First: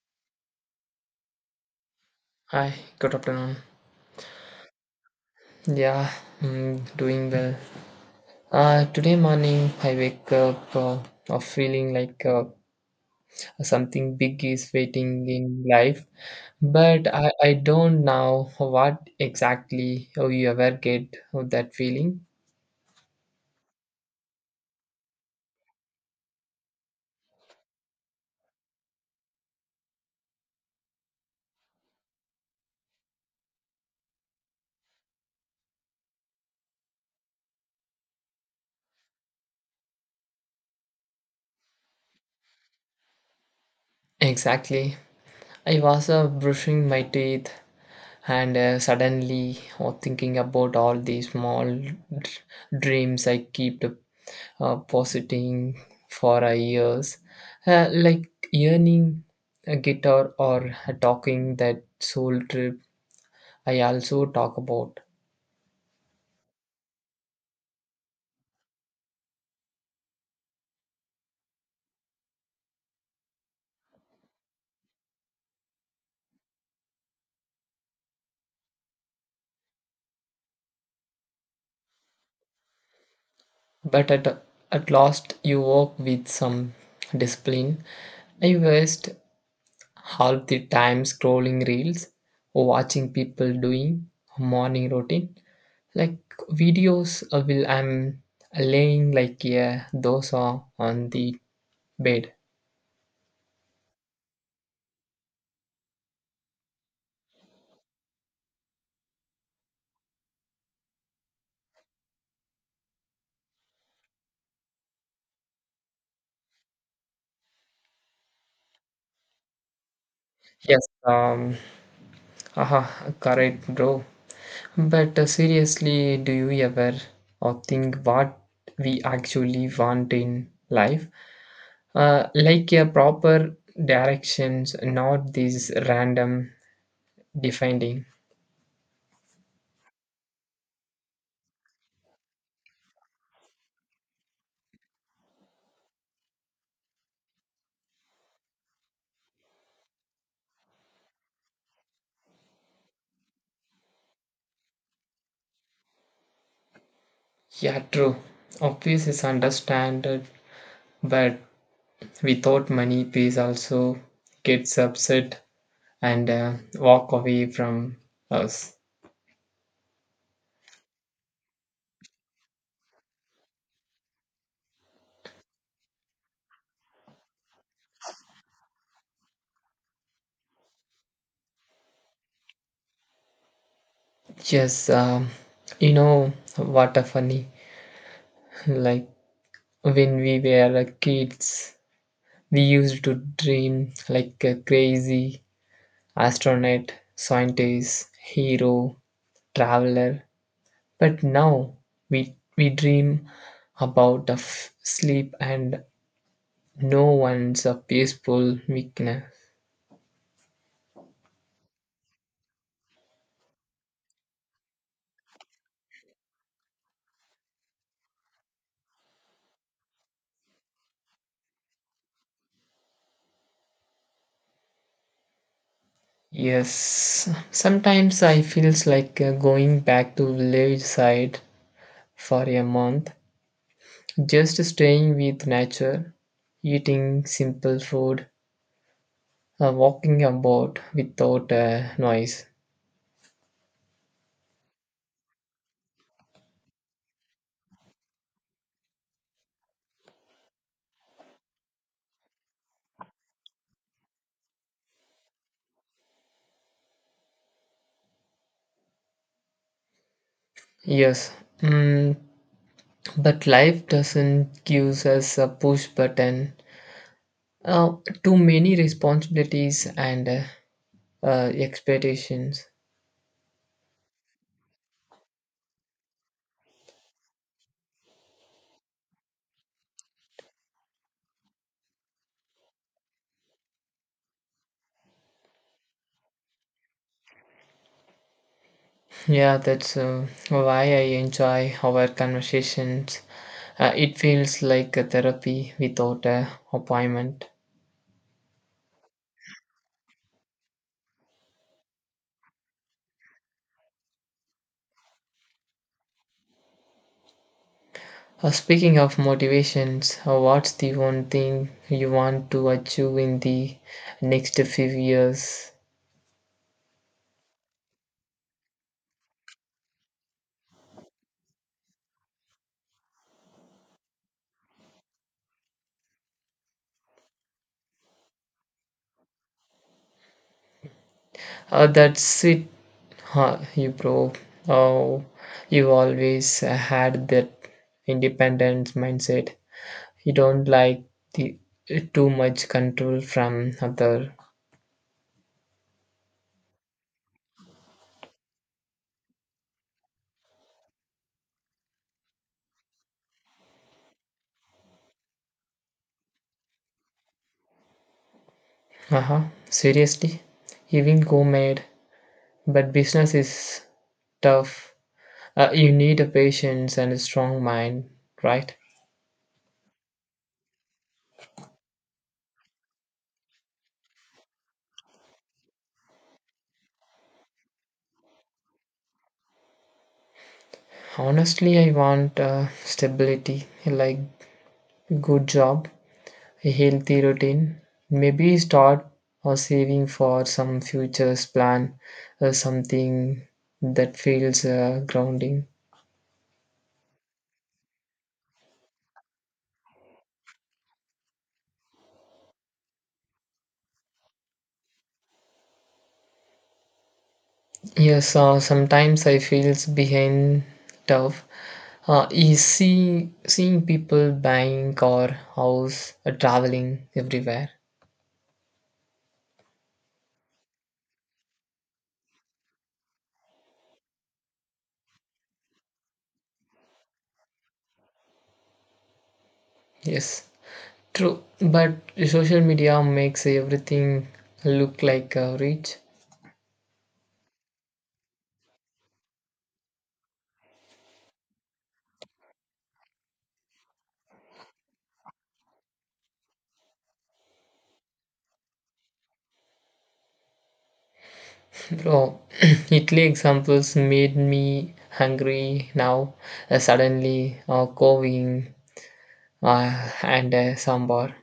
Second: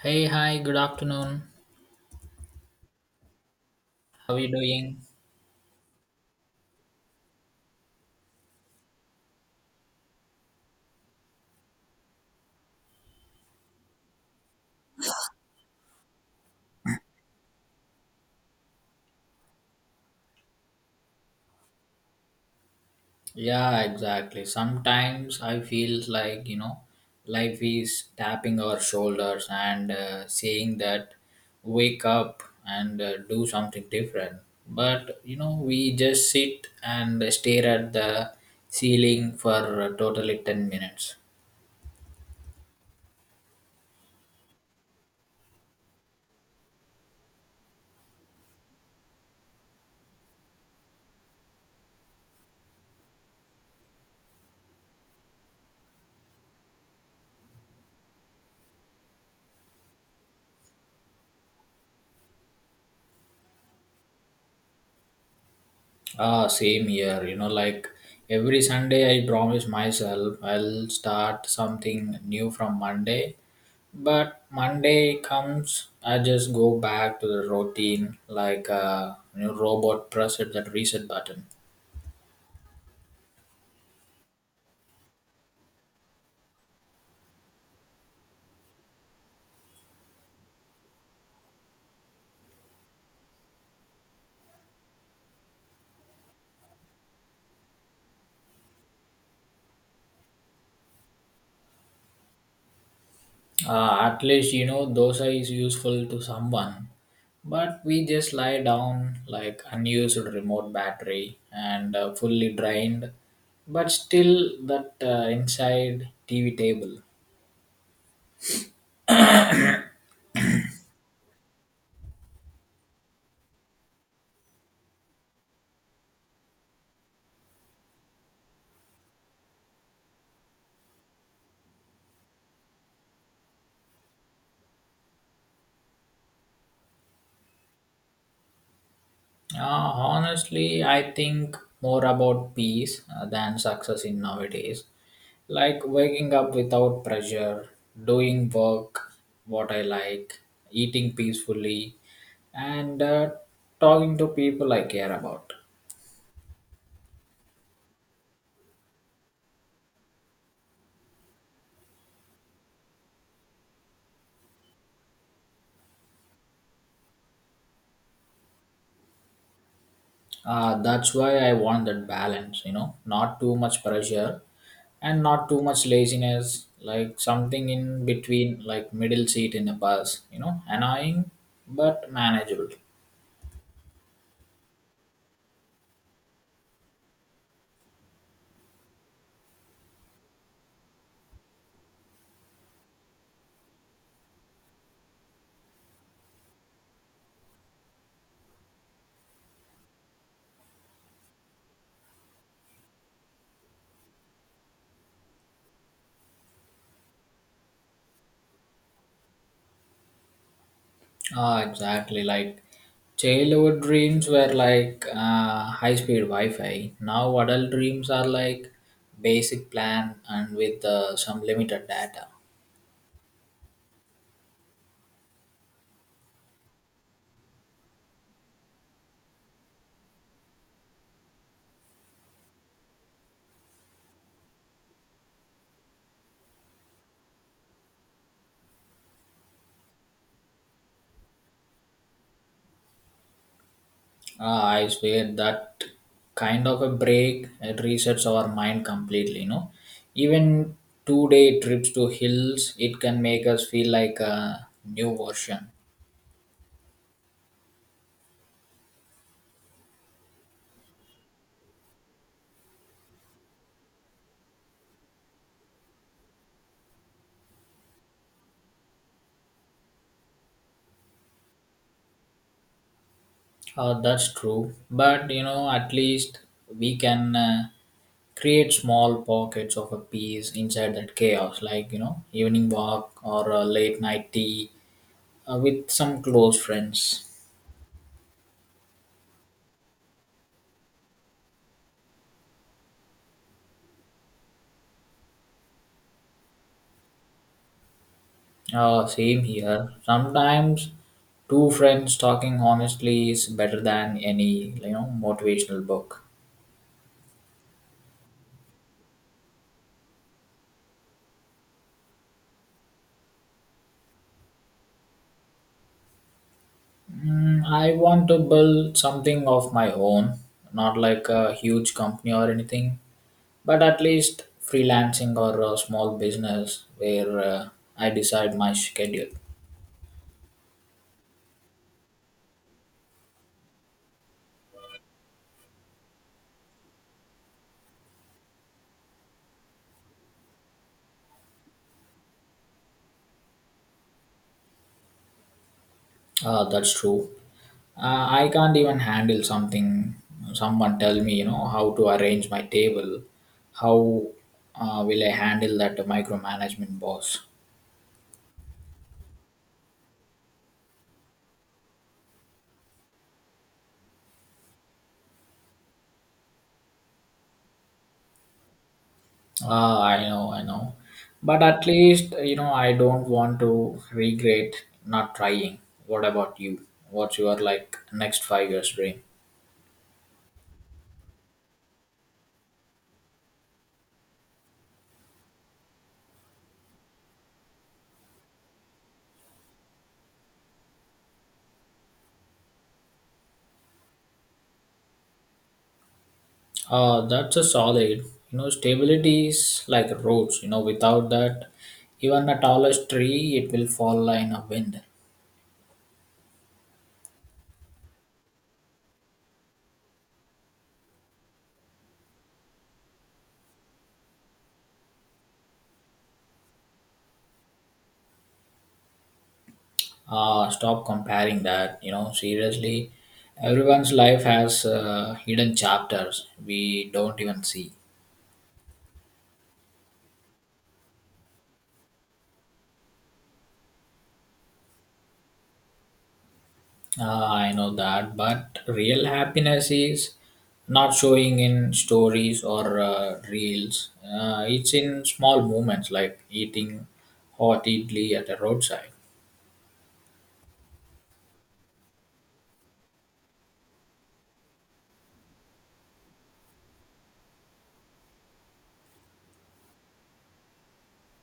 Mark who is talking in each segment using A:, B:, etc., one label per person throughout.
A: Hey, hi, good afternoon.
B: Hi, good afternoon.
A: How are you doing?
B: Yeah, doing well. Today morning I wake up feeling like something big is waiting in life, but I don't know what exactly oh, you ever get that feeling.
A: Yeah, exactly. Sometimes I feel like, you know, life is tapping our shoulders and saying that wake up and do something different. But, you know, we just sit and stare at the ceiling for totally 10 minutes.
B: Exactly. I was brushing my teeth and suddenly oh, thinking about all these small dreams I keep positing for our ears, like earning a guitar or a talking that soul trip I also talk about.
A: Ah, same here. You know, like every Sunday, I promise myself I'll start something new from Monday. But Monday comes, I just go back to the routine like a, you know, robot presses that reset button.
B: But at last, you work with some discipline. I waste half the time scrolling reels, watching people doing morning routine. Like videos will I'm laying like yeah, those are on the bed.
A: At least you know dosa is useful to someone, but we just lie down like unused remote battery and fully drained, but still that inside TV table.
B: Yes, haha, correct, bro. But seriously, do you ever or think what we actually want in life? Like a proper directions, not these random defining.
A: Honestly, I think more about peace than success in nowadays. Like waking up without pressure, doing work what I like, eating peacefully, and talking to people I care about.
B: Yeah, true. Obvious is understood, but without money, peace also gets upset and walk away from us.
A: That's why I want that balance, you know, not too much pressure and not too much laziness, like something in between, like middle seat in a bus, you know, annoying but manageable.
B: Yes, you know what a funny like when we were kids, we used to dream like a crazy astronaut, scientist, hero, traveler. But now we dream about of sleep and no one's a peaceful weakness.
A: Ah, exactly. Like childhood dreams were like high-speed Wi-Fi. Now adult dreams are like basic plan and with some limited data.
B: Yes, sometimes I feels like going back to village side for a month, just staying with nature, eating simple food, walking about without noise.
A: Ah, I swear that kind of a break it resets our mind completely. You know, even two-day trips to hills, it can make us feel like a new version.
B: Yes, mm, but life doesn't give us a push button. Uh, Too many responsibilities and expectations.
A: That's true. But you know, at least we can create small pockets of a peace inside that chaos, like, you know, evening walk or a late night tea with some close friends.
B: Yeah, that's why I enjoy our conversations. It feels like a therapy without an appointment.
A: Same here. Sometimes two friends talking honestly is better than any, you know, motivational book.
B: Speaking of motivations, what's the one thing you want to achieve in the next few years?
A: I want to build something of my own, not like a huge company or anything, but at least freelancing or a small business where I decide my schedule.
B: That's it, huh, you bro. Oh, you always had that independent mindset. You don't like the too much control from other.
A: That's true. I can't even handle something. Someone tell me, you know, how to arrange my table. How will I handle that micromanagement boss?
B: Uh huh. Seriously, even co-made, but business is tough. You need a patience and a strong mind, right?
A: Ah, I know, I know. But at least, you know, I don't want to regret not trying. What about you? What's your like next 5 years dream?
B: Honestly, I want stability, like good job, a healthy routine. Maybe start or saving for some futures plan or something that feels grounding.
A: Ah, that's a solid. You know, stability is like roots. You know, without that, even the tallest tree, it will fall in a wind.
B: Yes, sometimes I feels behind tough. Seeing people buying car, house, traveling everywhere.
A: Ah, stop comparing that. You know, seriously, everyone's life has hidden chapters we don't even see.
B: Yes, true. But social media makes everything look like rich.
A: Ah, I know that, but real happiness is not showing in stories or reels. It's in small moments like eating hot idli at a roadside.
B: Bro, Italy examples made me hungry now. Suddenly, coving and sambar.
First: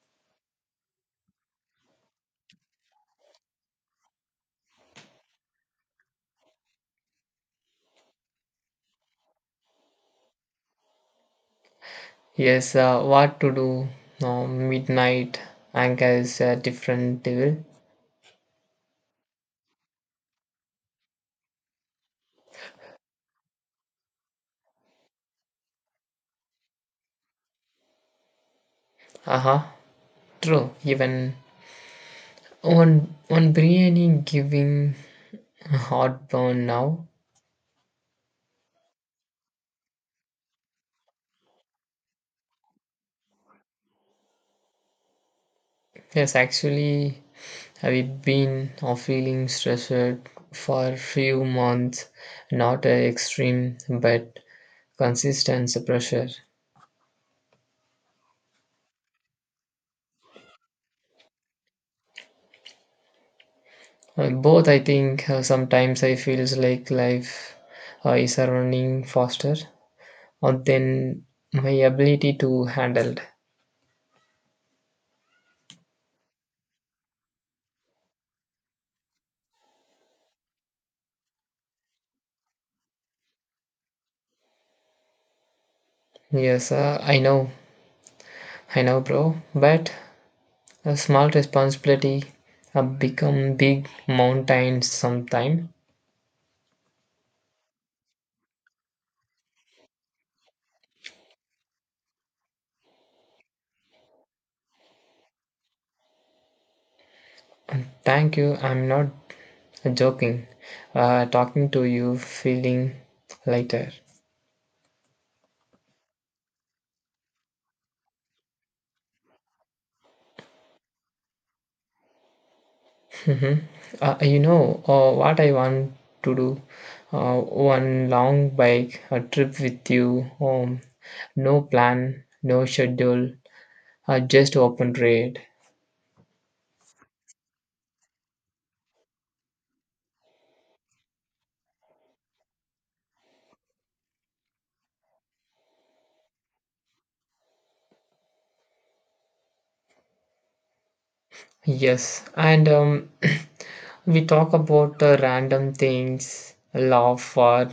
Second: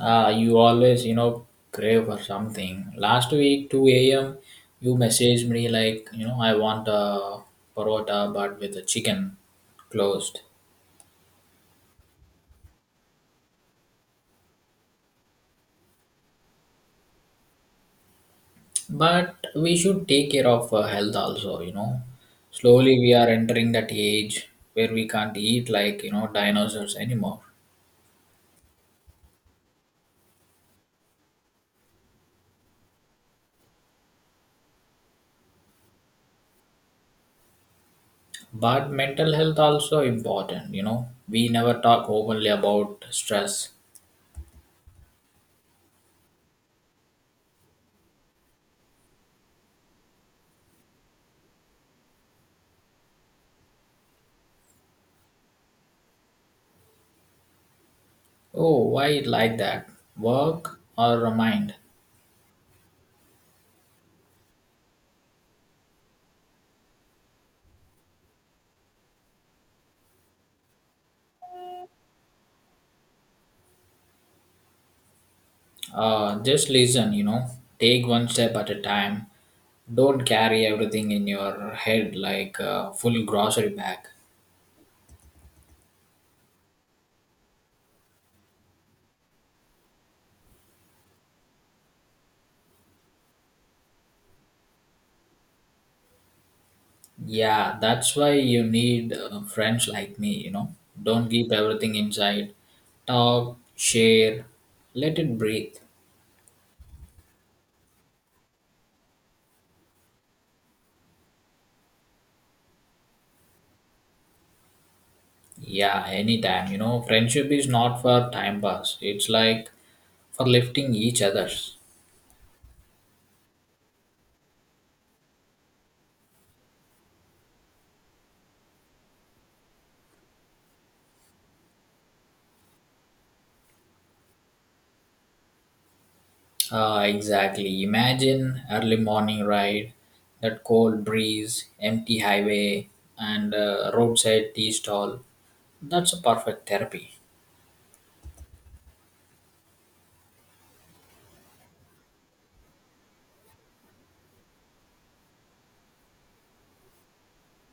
A: You always, you know, crave for something. Last week, 2 a.m., you messaged me like, you know, I want a parota but with the chicken closed.
B: Yes, what to do? Midnight anger is a different devil.
A: But we should take care of health also, you know, slowly we are entering that age where we can't eat like, you know, dinosaurs anymore.
B: Uh-huh. True. Even on biryani giving heartburn now.
A: But mental health also important, you know, we never talk openly about stress.
B: Yes, actually, I've been feeling stressed for few months. Not extreme, but consistency pressure.
A: Oh, why it like that? Work or mind?
B: Both, I think, sometimes I feels like life is running faster than my ability to handle.
A: Just listen, you know, take one step at a time. Don't carry everything in your head like a full grocery bag.
B: Yes, I know, bro. But a small responsibility become big mountains sometime.
A: Yeah, that's why you need friends like me, you know. Don't keep everything inside. Talk, share, let it breathe.
B: And thank you. I'm not joking. Talking to you, feeling lighter.
A: Yeah, anytime, you know. Friendship is not for time pass, it's like for lifting each other's.
B: Hmm. You know what I want to do? Uh, One long bike a trip with you. Um, no plan, no schedule, just open trade.
A: Ah, exactly. Imagine early morning ride, that cold breeze, empty highway, and roadside tea stall. That's a perfect therapy.
B: Yes, and we talk about random things, laugh for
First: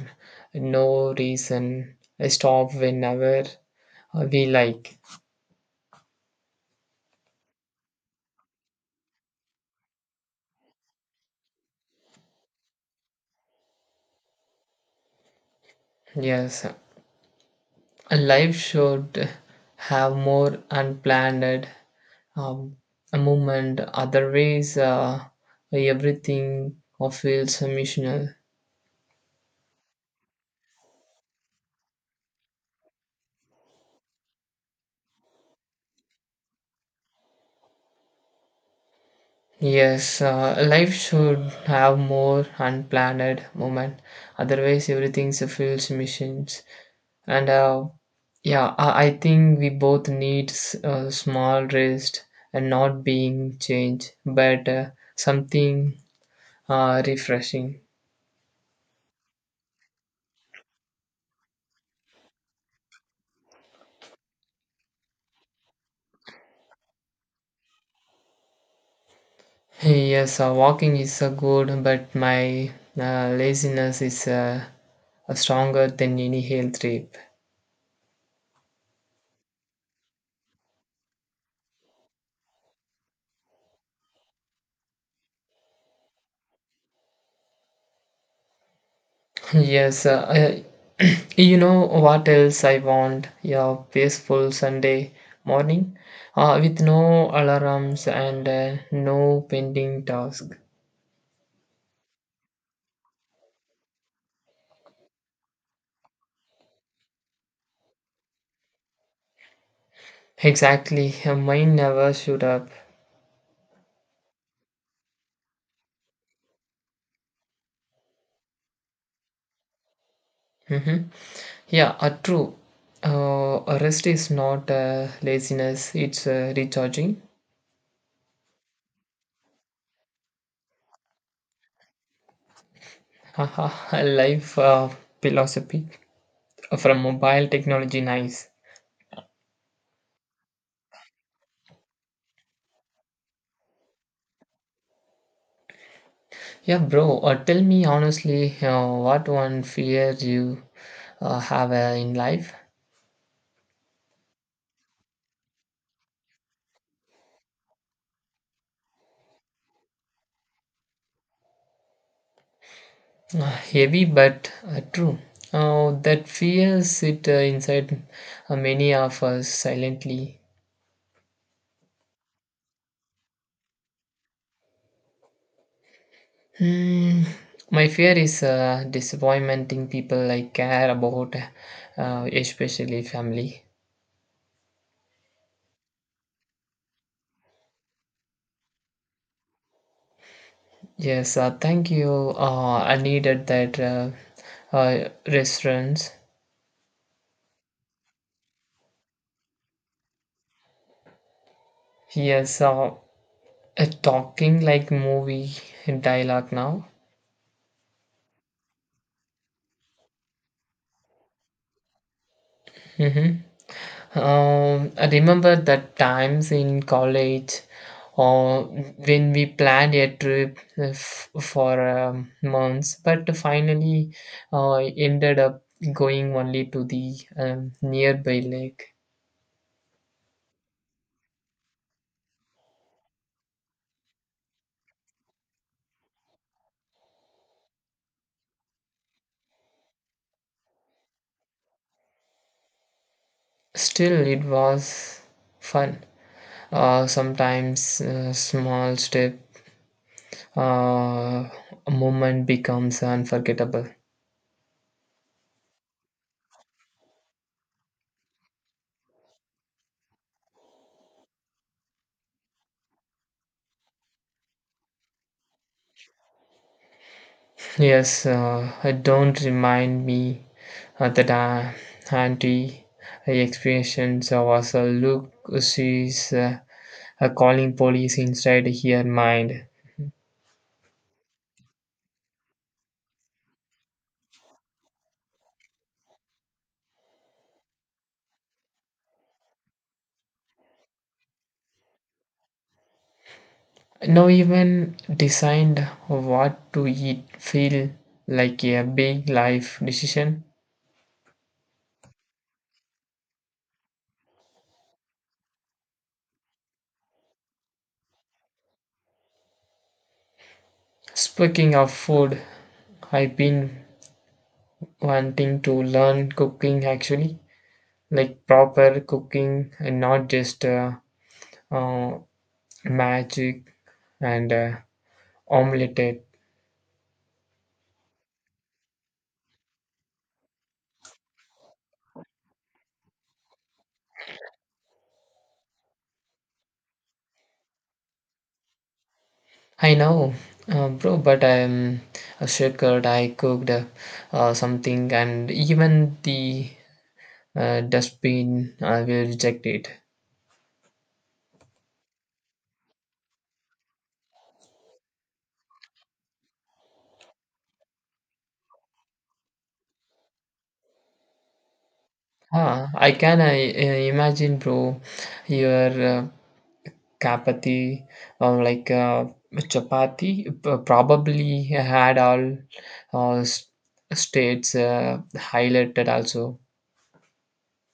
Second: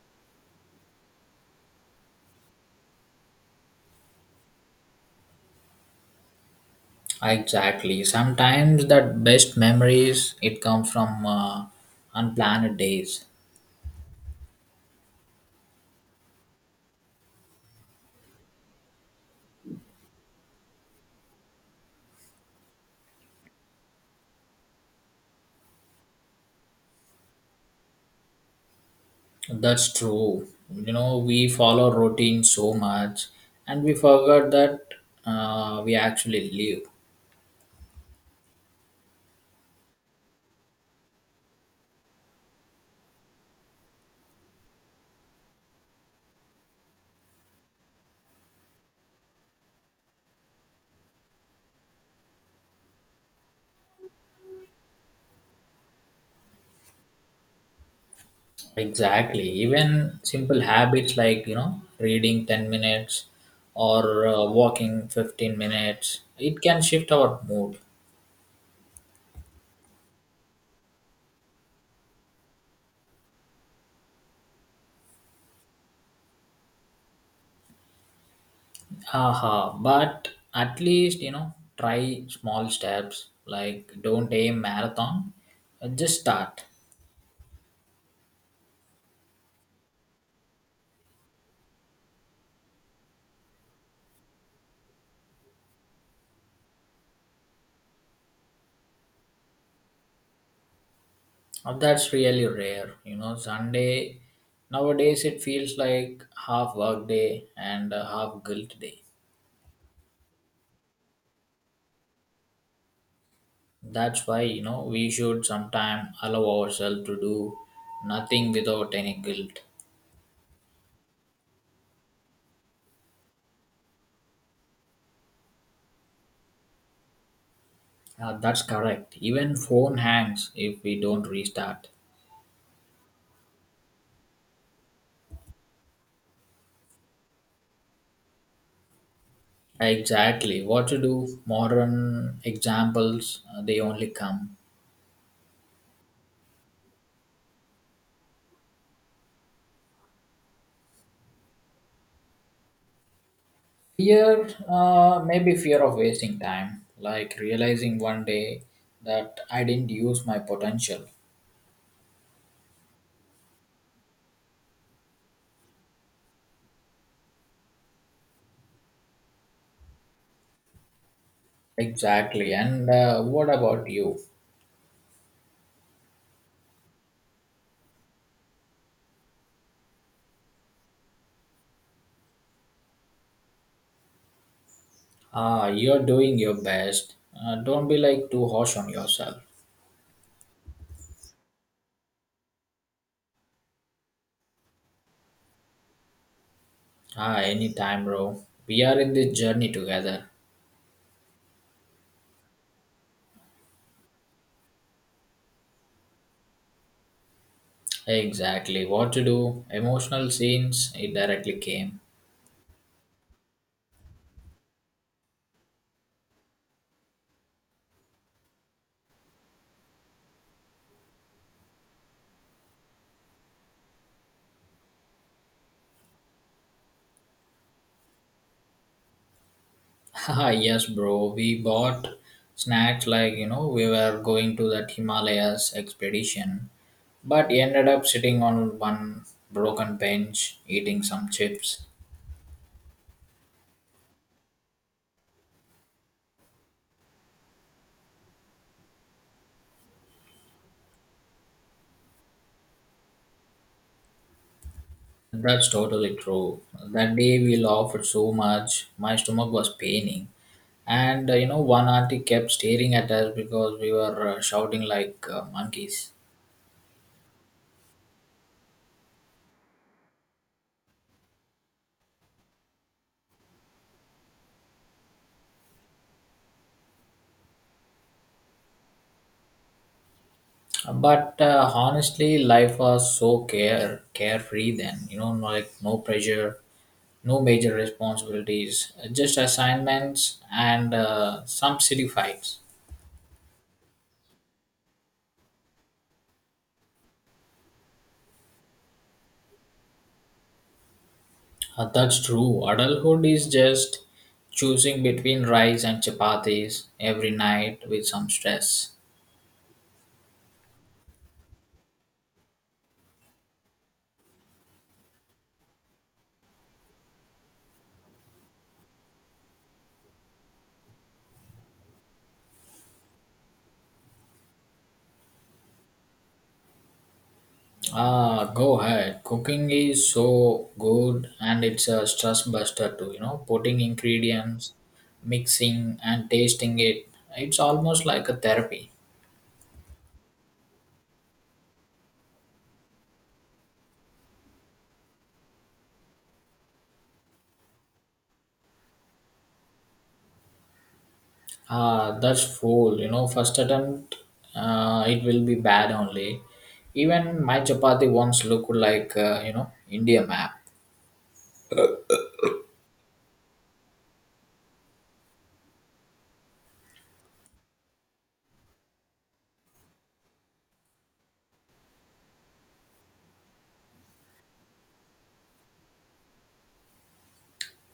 B: no reason, stop whenever we like.
A: Exactly. Sometimes that best memories it come from unplanned days.
B: Yes, a life should have more unplanned um, a movement. Otherwise, everything feels missional.
A: That's true. You know, we follow routine so much, and we forgot that we actually live.
B: Yes, life should have more unplanned moment. Otherwise, everything so feels missions. And yeah, I think we both need a small rest and not being changed, but something refreshing.
A: Exactly. Even simple habits like, you know, reading 10 minutes or walking 15 minutes, it can shift our mood.
B: Yes, walking is good, but my laziness is. Stronger than any health trip.
A: Haha, but at least, you know, try small steps. Like don't aim marathon, just start.
B: Yes, you know what else I want? Yeah, peaceful Sunday morning with no alarms and no pending task.
A: That's really rare. You know, Sunday nowadays it feels like half work day and half guilt day.
B: Exactly, mine never showed up.
A: That's why, you know, we should sometime allow ourselves to do nothing without any guilt.
B: Mm-hmm. Yeah, true. Rest is not laziness, it's recharging.
A: That's correct. Even phone hangs if we don't restart.
B: Haha, life philosophy from mobile technology, nice.
A: Exactly. What to do? Modern examples, they only come.
B: Yeah, bro, tell me honestly, what one fear you have in life?
A: Fear, maybe fear of wasting time, like realizing one day that I didn't use my potential.
B: Heavy but true. That fear sit inside many of us silently.
A: Exactly. And what about you?
B: Hmm, my fear is disappointing people I care about, especially family.
A: You're doing your best. Don't be like too harsh on yourself.
B: Yes, thank you. I needed that reference.
A: Ah, anytime, bro. We are in this journey together.
B: Yes, talking like movie dialogue now.
A: Exactly. What to do? Emotional scenes, it directly came.
B: Hmm. I remember the times in college or when we planned a trip for months, but finally uh, ended up going only to the nearby lake.
A: Haha, yes, bro. We bought snacks like, you know, we were going to that Himalayas expedition, but ended up sitting on one broken bench eating some chips.
B: Still, it was fun. Sometimes small step uh, a moment becomes unforgettable.
A: That's totally true. That day we laughed so much, my stomach was paining, and you know one auntie kept staring at us because we were shouting like monkeys.
B: Yes, don't remind me that auntie experience was a look. She's calling police inside her mind.
A: But honestly, life was so carefree then. You know, no, like no pressure, no major responsibilities, just assignments and some silly fights.
B: No, even designed what to eat feel like a big life decision.
A: That's true. Adulthood is just choosing between rice and chapatis every night with some stress.
B: Speaking of food, I've been wanting to learn cooking actually, like proper cooking and not just uh, magic and omelette.
A: Ah, go ahead. Cooking is so good and it's a stress buster too, you know, putting ingredients, mixing and tasting it. It's almost like a therapy.
B: I know, bro, but I'm a shortcut. I cooked something, and even the dustbin will reject it.
A: Ah, that's full, you know, first attempt it will be bad only. Even my chapati once looked like, you know, India map.
B: Ah, I can imagine, bro, your chapati or like chapati probably had all uh, s- states highlighted also.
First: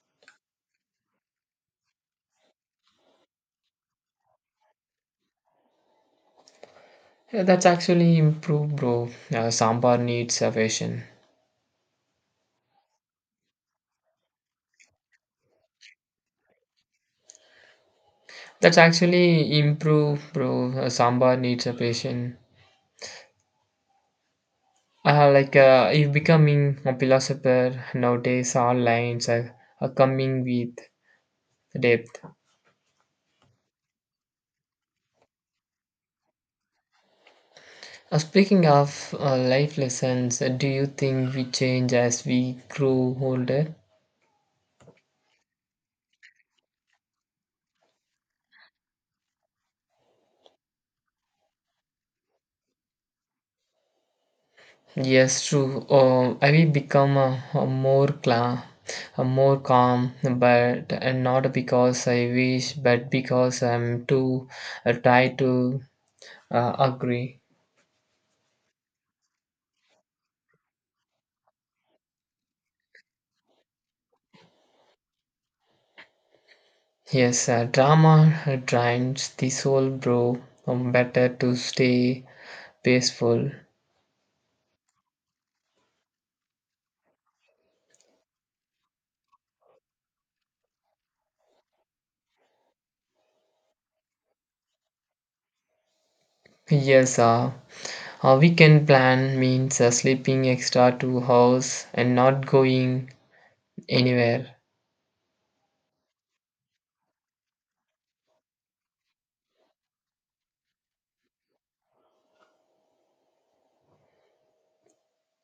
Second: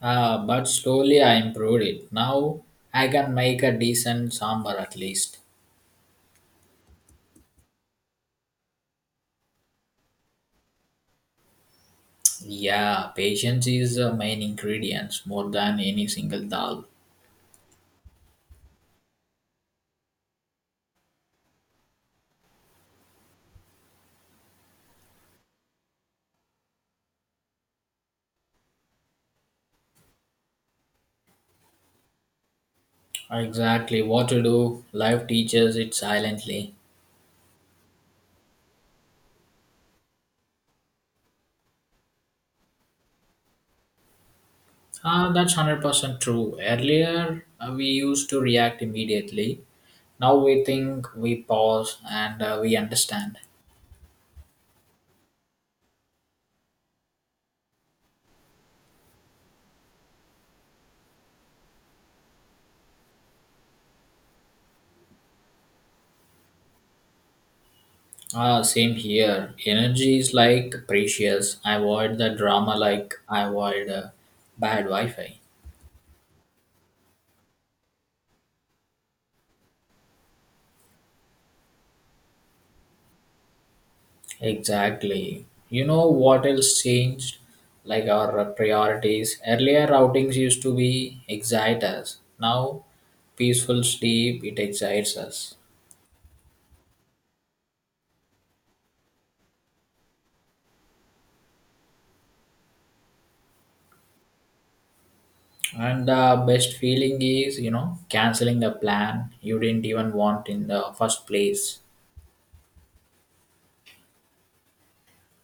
A: Ah, but slowly I improved it. Now I can make a decent sambar at least.
B: Yeah, that's actually improved, bro. Sambar needs a patient.
A: Yeah, patience is the main ingredient more than any single dal.
B: That's actually improved, bro. Sambar needs a patient. Like if becoming a philosopher nowadays, all lines are coming with depth.
A: Exactly, what to do. Life teaches it silently.
B: Speaking of life lessons, do you think we change as we grow older?
A: Ah, that's 100% true. Earlier, we used to react immediately. Now we think, we pause, and we understand.
B: Yes, true. I will become a more calm, a more calm, but and not because I wish, but because I'm too tired to agree.
A: Ah, same here. Energy is like precious. I avoid the drama like I avoid bad Wi Fi.
B: Yes, drama drains the soul, bro. Better to stay peaceful.
A: Exactly. You know what else changed? Like our priorities. Earlier outings used to be excite us. Now, peaceful sleep, it excites us.
B: Yes, a weekend plan means sleeping extra 2 hours and not going anywhere.
A: And the best feeling is, you know, canceling the plan you didn't even want in the first place.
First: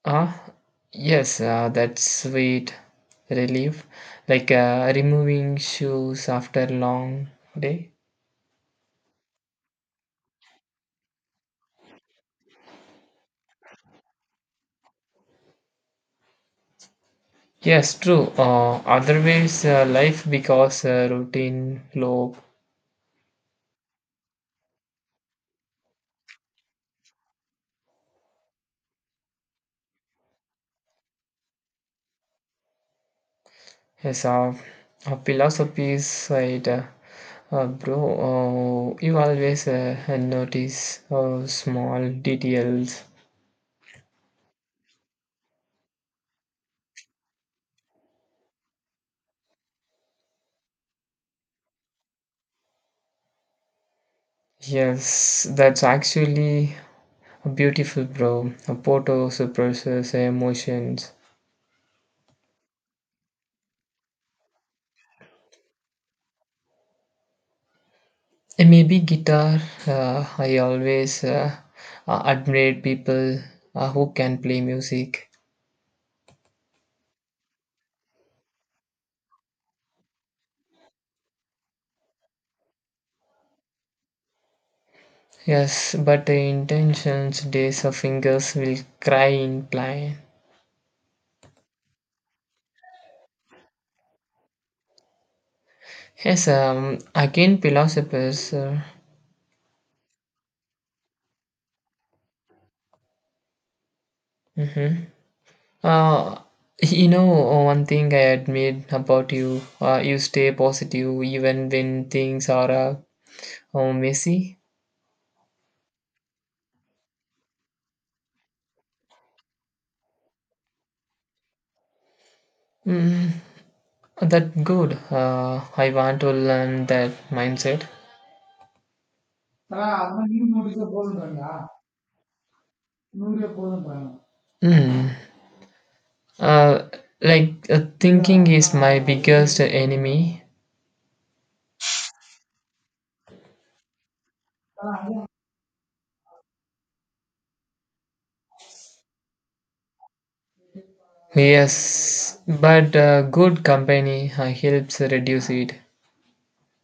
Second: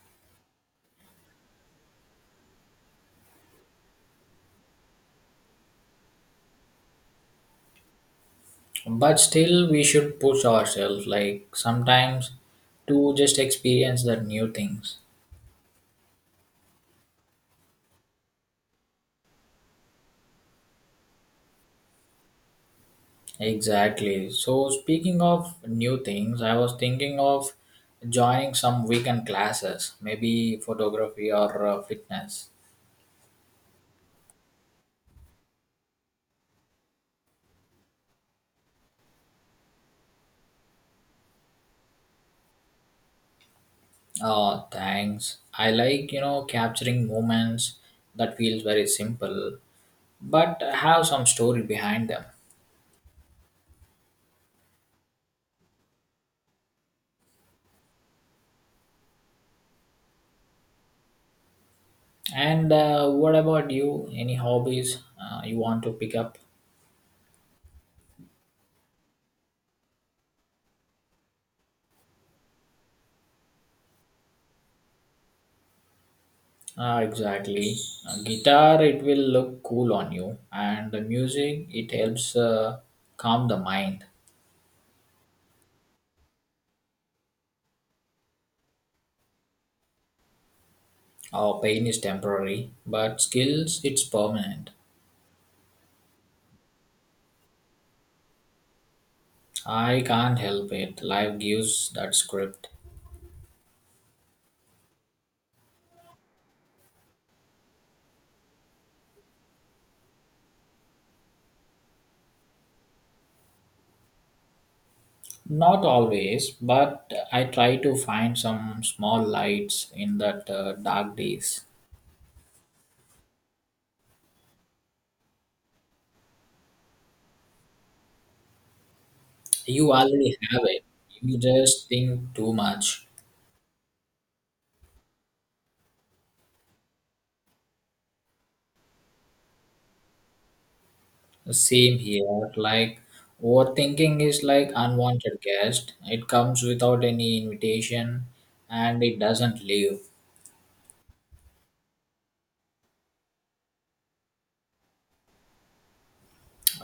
B: Ah, yes, that sweet relief, like removing shoes after long day.
A: But still, we should push ourselves, like sometimes to just experience the new things.
B: Yes, true. Otherwise, life because routine low
A: Exactly. So, speaking of new things, I was thinking of joining some weekend classes, maybe photography or fitness.
B: is a philosophy side. Bro, you always notice small details.
A: Oh, thanks. I like, you know, capturing moments that feels very simple, but have some story behind them.
B: Yes, that's actually beautiful, bro. Photos suppresses emotions.
A: And what about you? Any hobbies you want to pick up?
B: Eh, maybe guitar. I always admired people who can play music.
A: Ah, exactly. Guitar, it will look cool on you, and the music, it helps calm the mind.
B: Yes, but the intentions, days of fingers will cry in plain.
A: Our pain is temporary, but skills it's permanent.
B: Yes, again philosophers.
A: I can't help it. Life gives that script.
B: Mhm. uh, you know, one thing I admire about you, you stay positive even when things are messy.
A: Not always, but I try to find some small lights in that dark days.
B: Mm, that good. I want to learn that mindset. தல,
A: You
B: அது மாதிரி
A: already
B: நீங்க
A: have it.
B: நோட்டீஸே
A: You
B: போதுன்றாங்களா?
A: just think too much.
B: நூறே போதுன்றாங்க. Hmm. Uh, like thinking is my biggest enemy.
A: Same here. Like overthinking is like unwanted guest. It comes without any invitation, and it doesn't leave.
B: Yes, but good company helps reduce it.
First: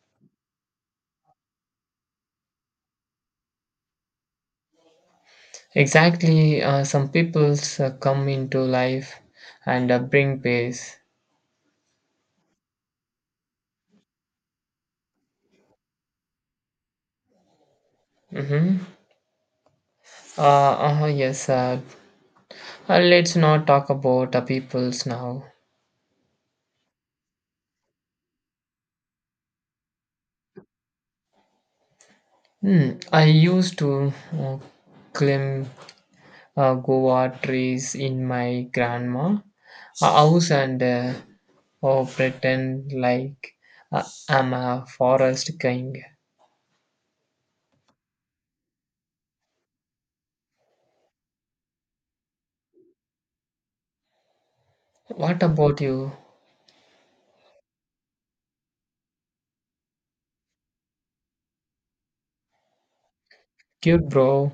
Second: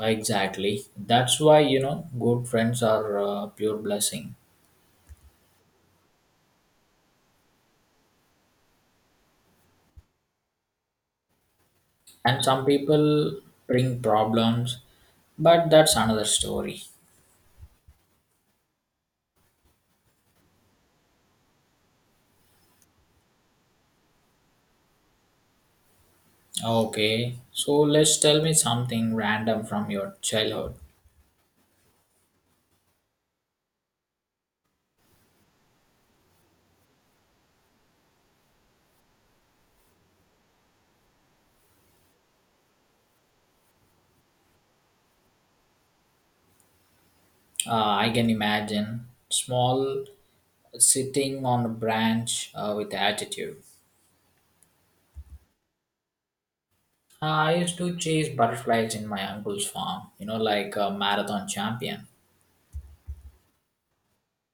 A: Exactly. That's why, you know, good friends are pure blessing.
B: Exactly, some people come into life and bring peace.
A: And some people bring problems, but that's another story.
B: Mm-hmm. Yes, let's not talk about peoples now.
A: Okay, so let's tell me something random from your childhood.
B: Hmm. I used to uh, claim guava trees in my grandma house and oh, pretend like uh, I'm a forest king.
A: I can imagine small sitting on a branch with attitude.
B: What about you?
A: I used to chase butterflies in my uncle's farm, you know, like a marathon champion.
B: Cute bro.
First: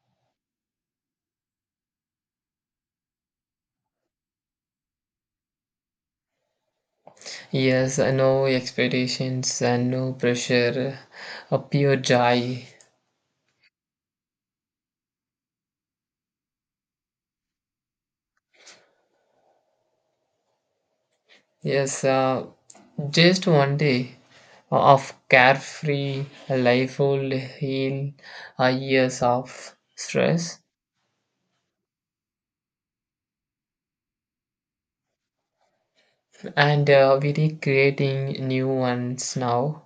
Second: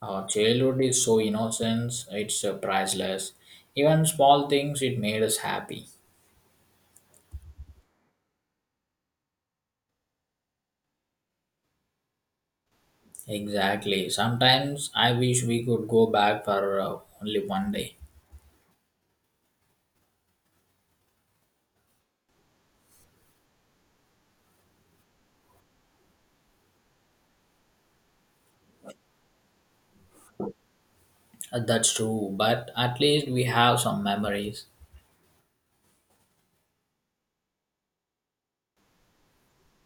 A: Our childhood is so innocent, it's priceless. Even small things, it made us happy.
B: Yes, no expectations and no pressure, a pure joy.
A: Exactly. Sometimes I wish we could go back for only one day.
B: Yes, just one day of carefree life will heal years of stress
A: That's true, but at least we have some memories.
B: and we're creating new ones now.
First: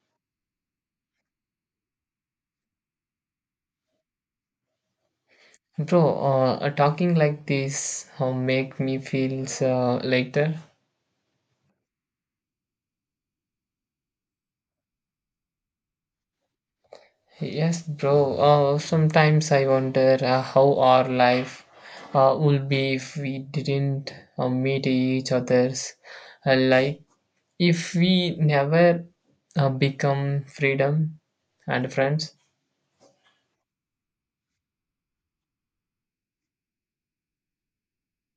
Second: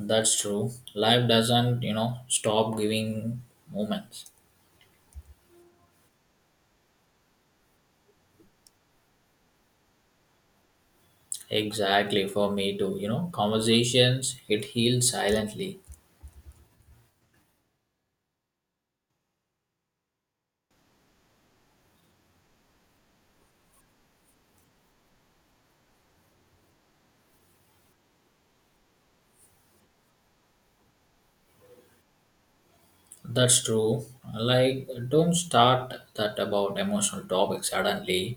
A: That's true. Life doesn't, you know, stop giving moments.
B: Bro, talking like this make me feel lighter.
A: Exactly, for me too. You know, conversations, it heals silently.
B: Yes, bro. Sometimes I wonder how our life would be if we didn't meet each other's. Like if we never become freedom and friends.
A: That's true. Like, don't start that about emotional topics suddenly.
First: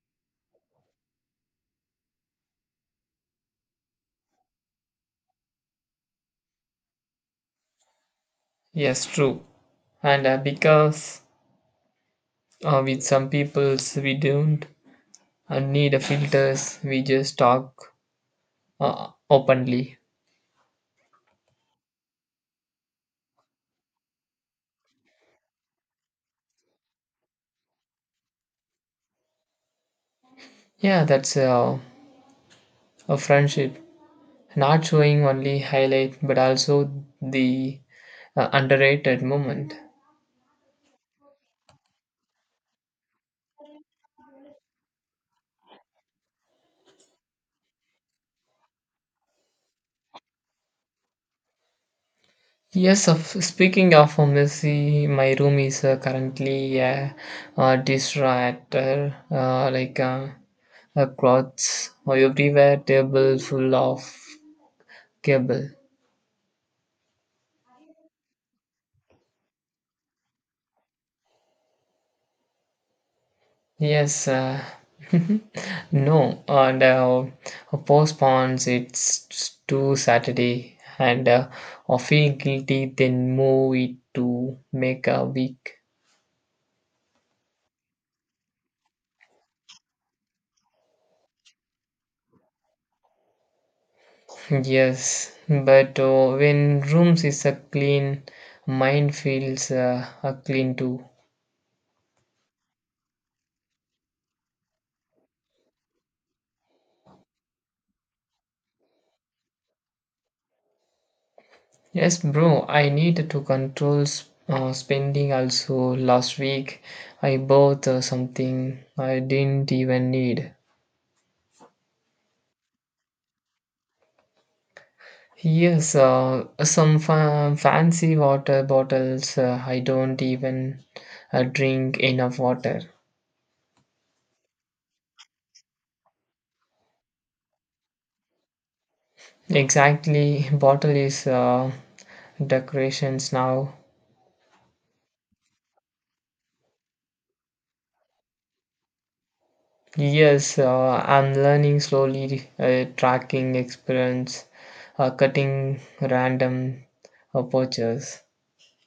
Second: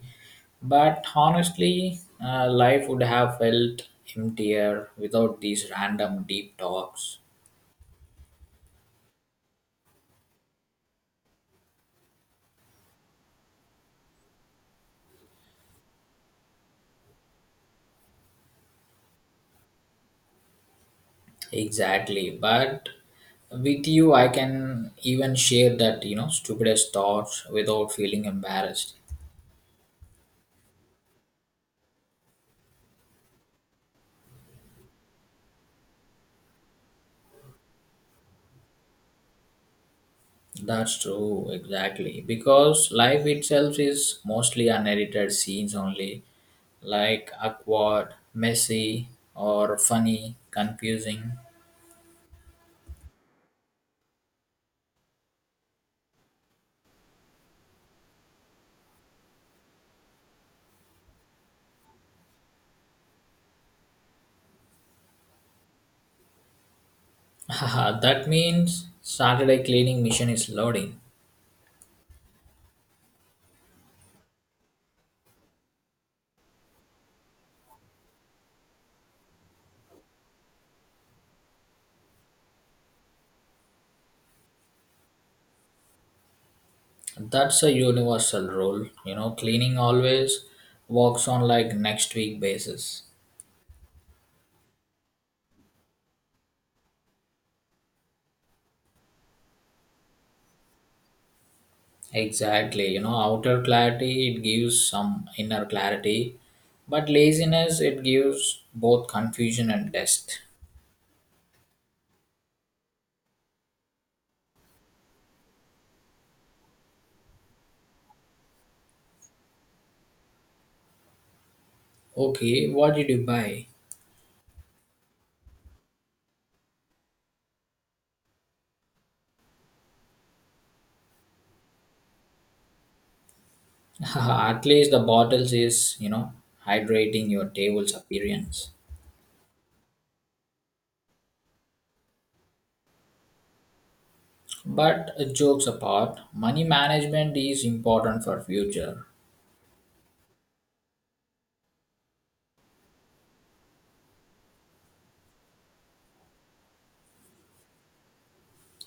A: But honestly, life would have felt emptier without these random deep talks.
B: Yes, true. And because with some peoples we don't need a filters. We just talk openly.
A: Exactly. But with you, I can even share that, you know, stupidest thoughts without feeling embarrassed.
B: Yeah, that's a friendship. Not showing only highlight, but also the underrated moment.
A: That's true, exactly. Because life itself is mostly unedited scenes only, like awkward, messy, or funny, confusing.
B: Yes, of speaking of a Messi, my room is currently a distractor, like a clothes everywhere, table full of cable.
A: That means Saturday cleaning mission is loading.
B: Yes, no, and postpones it to Saturday and or feel guilty, then move it to make a week.
A: That's a universal rule. You know, cleaning always works on like next week basis.
B: Yes, but when rooms is a clean, mind feels a clean too.
A: Exactly. You know, outer clarity it gives some inner clarity, but laziness it gives both confusion and test.
B: Yes, bro, I need to control spending also. Last week, I bought something I didn't even need.
A: Okay, what did you buy?
B: Yes, some fancy water bottles. I don't even drink enough water.
A: At least the bottle says, you know, hydrating your table's appearance.
B: Exactly, bottle is decorations now.
A: But jokes apart, money management is important for future.
B: Yes, I'm learning slowly, tracking experience, cutting random purchases.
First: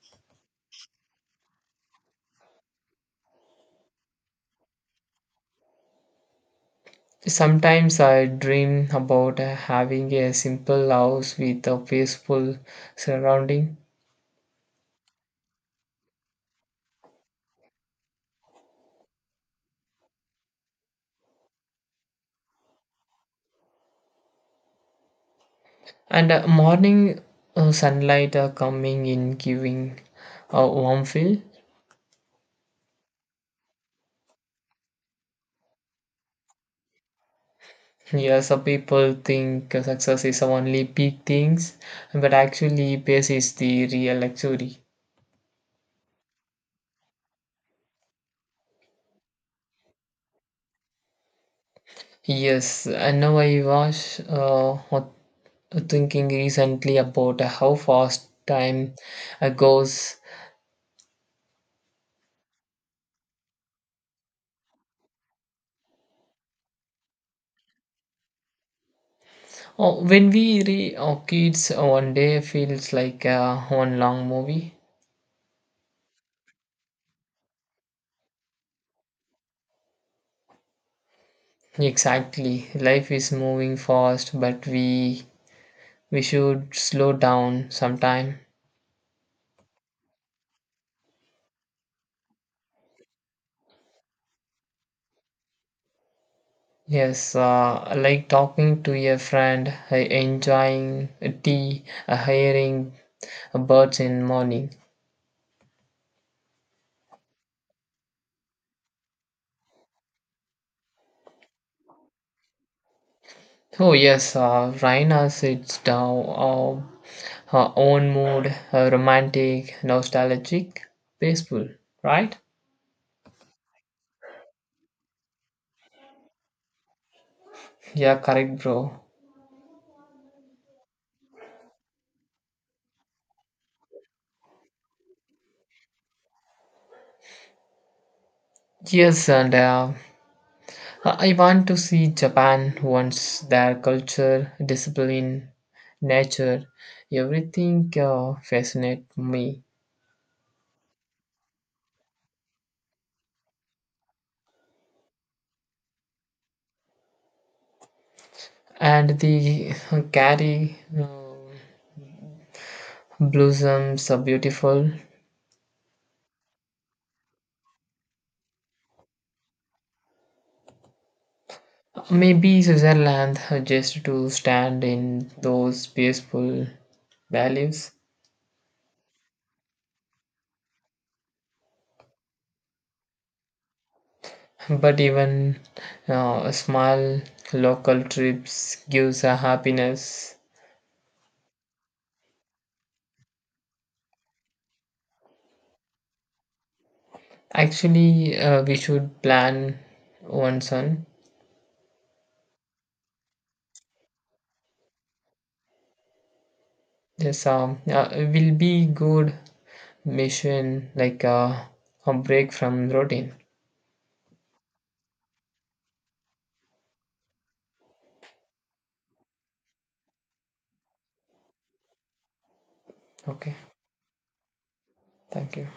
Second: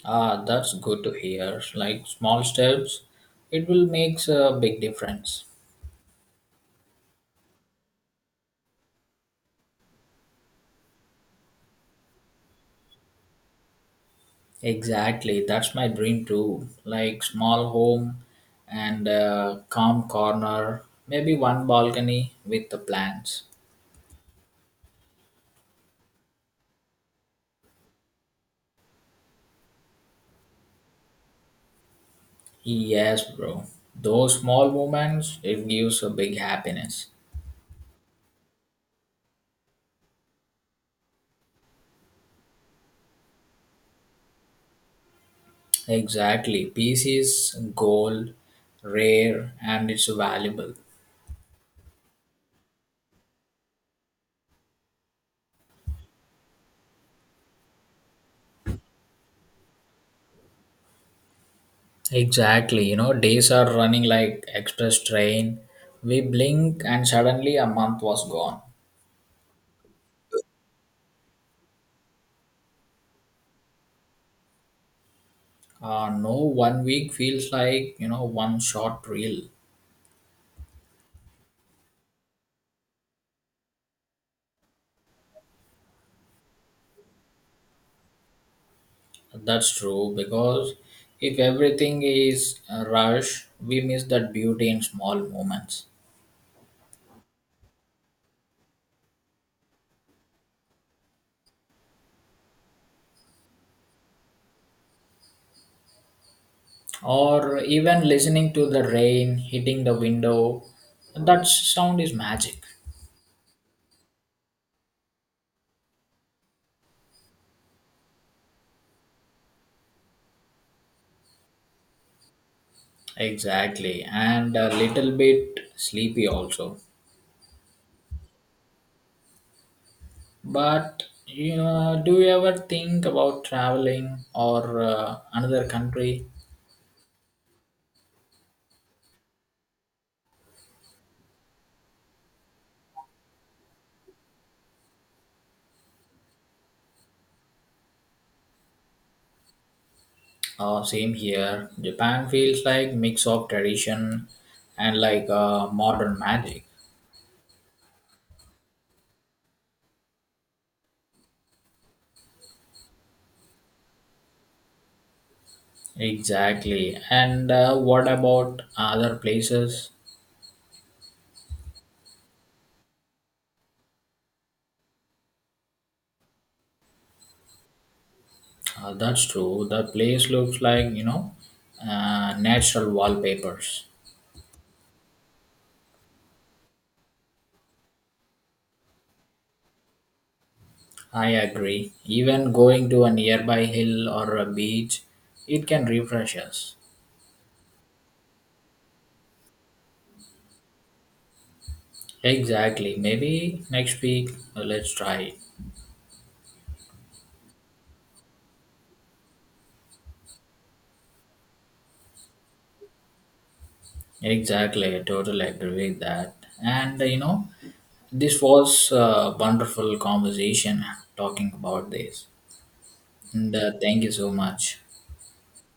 A: Ah, that's good to hear. Like small steps, it will makes a big difference.
B: Sometimes I dream about having a simple house with a peaceful surrounding.
A: Exactly, that's my dream too. Like small home and a calm corner, maybe one balcony with the plants.
B: And morning sunlight are coming in giving a warm feel.
A: Yes, bro. Those small moments, it gives a big happiness.
B: Yeah, some people think success is only big things, but actually peace is the real luxury.
A: Exactly. Peace is gold, rare, and it's valuable.
B: Yes, I know. I was thinking recently about how fast time goes.
A: Exactly. You know, days are running like express train. We blink and suddenly a month was gone.
B: Oh, when we re oh, kids one day feels like one long movie.
A: No, one week feels like, you know, one short reel.
B: Exactly, life is moving fast, but we should slow down sometime.
A: That's true because if everything is a rush, we miss that beauty in small moments.
B: Yes, like talking to a friend, enjoying tea, hearing birds in morning.
A: Or even listening to the rain hitting the window, that sound is magic.
B: Oh yes, Raina sits down, uh, her own mood, romantic, nostalgic, peaceful, right?
A: Exactly, and a little bit sleepy also.
B: Yeah, correct, bro.
A: But you know, do you ever think about traveling or another country?
B: Yes, and I want to see Japan once their culture, discipline, nature, everything fascinate me.
A: Same here, Japan feels like mix of tradition and like modern magic.
B: And the Gary blossoms are beautiful.
A: Exactly, and what about other places?
B: Maybe Switzerland just to stand in those peaceful valleys.
A: That's true. The place looks like, you know, natural wallpapers.
B: But even a small local trips gives a happiness.
A: I agree. Even going to a nearby hill or a beach, it can refresh us.
B: Actually, we should plan one son.
A: Exactly. Maybe next week, let's try it.
B: Yes, will be good mission like a break from routine.
A: Exactly. I totally agree with that. And, you know, this was a wonderful conversation talking about this. And
B: Okay,
A: thank you so much.
B: thank you.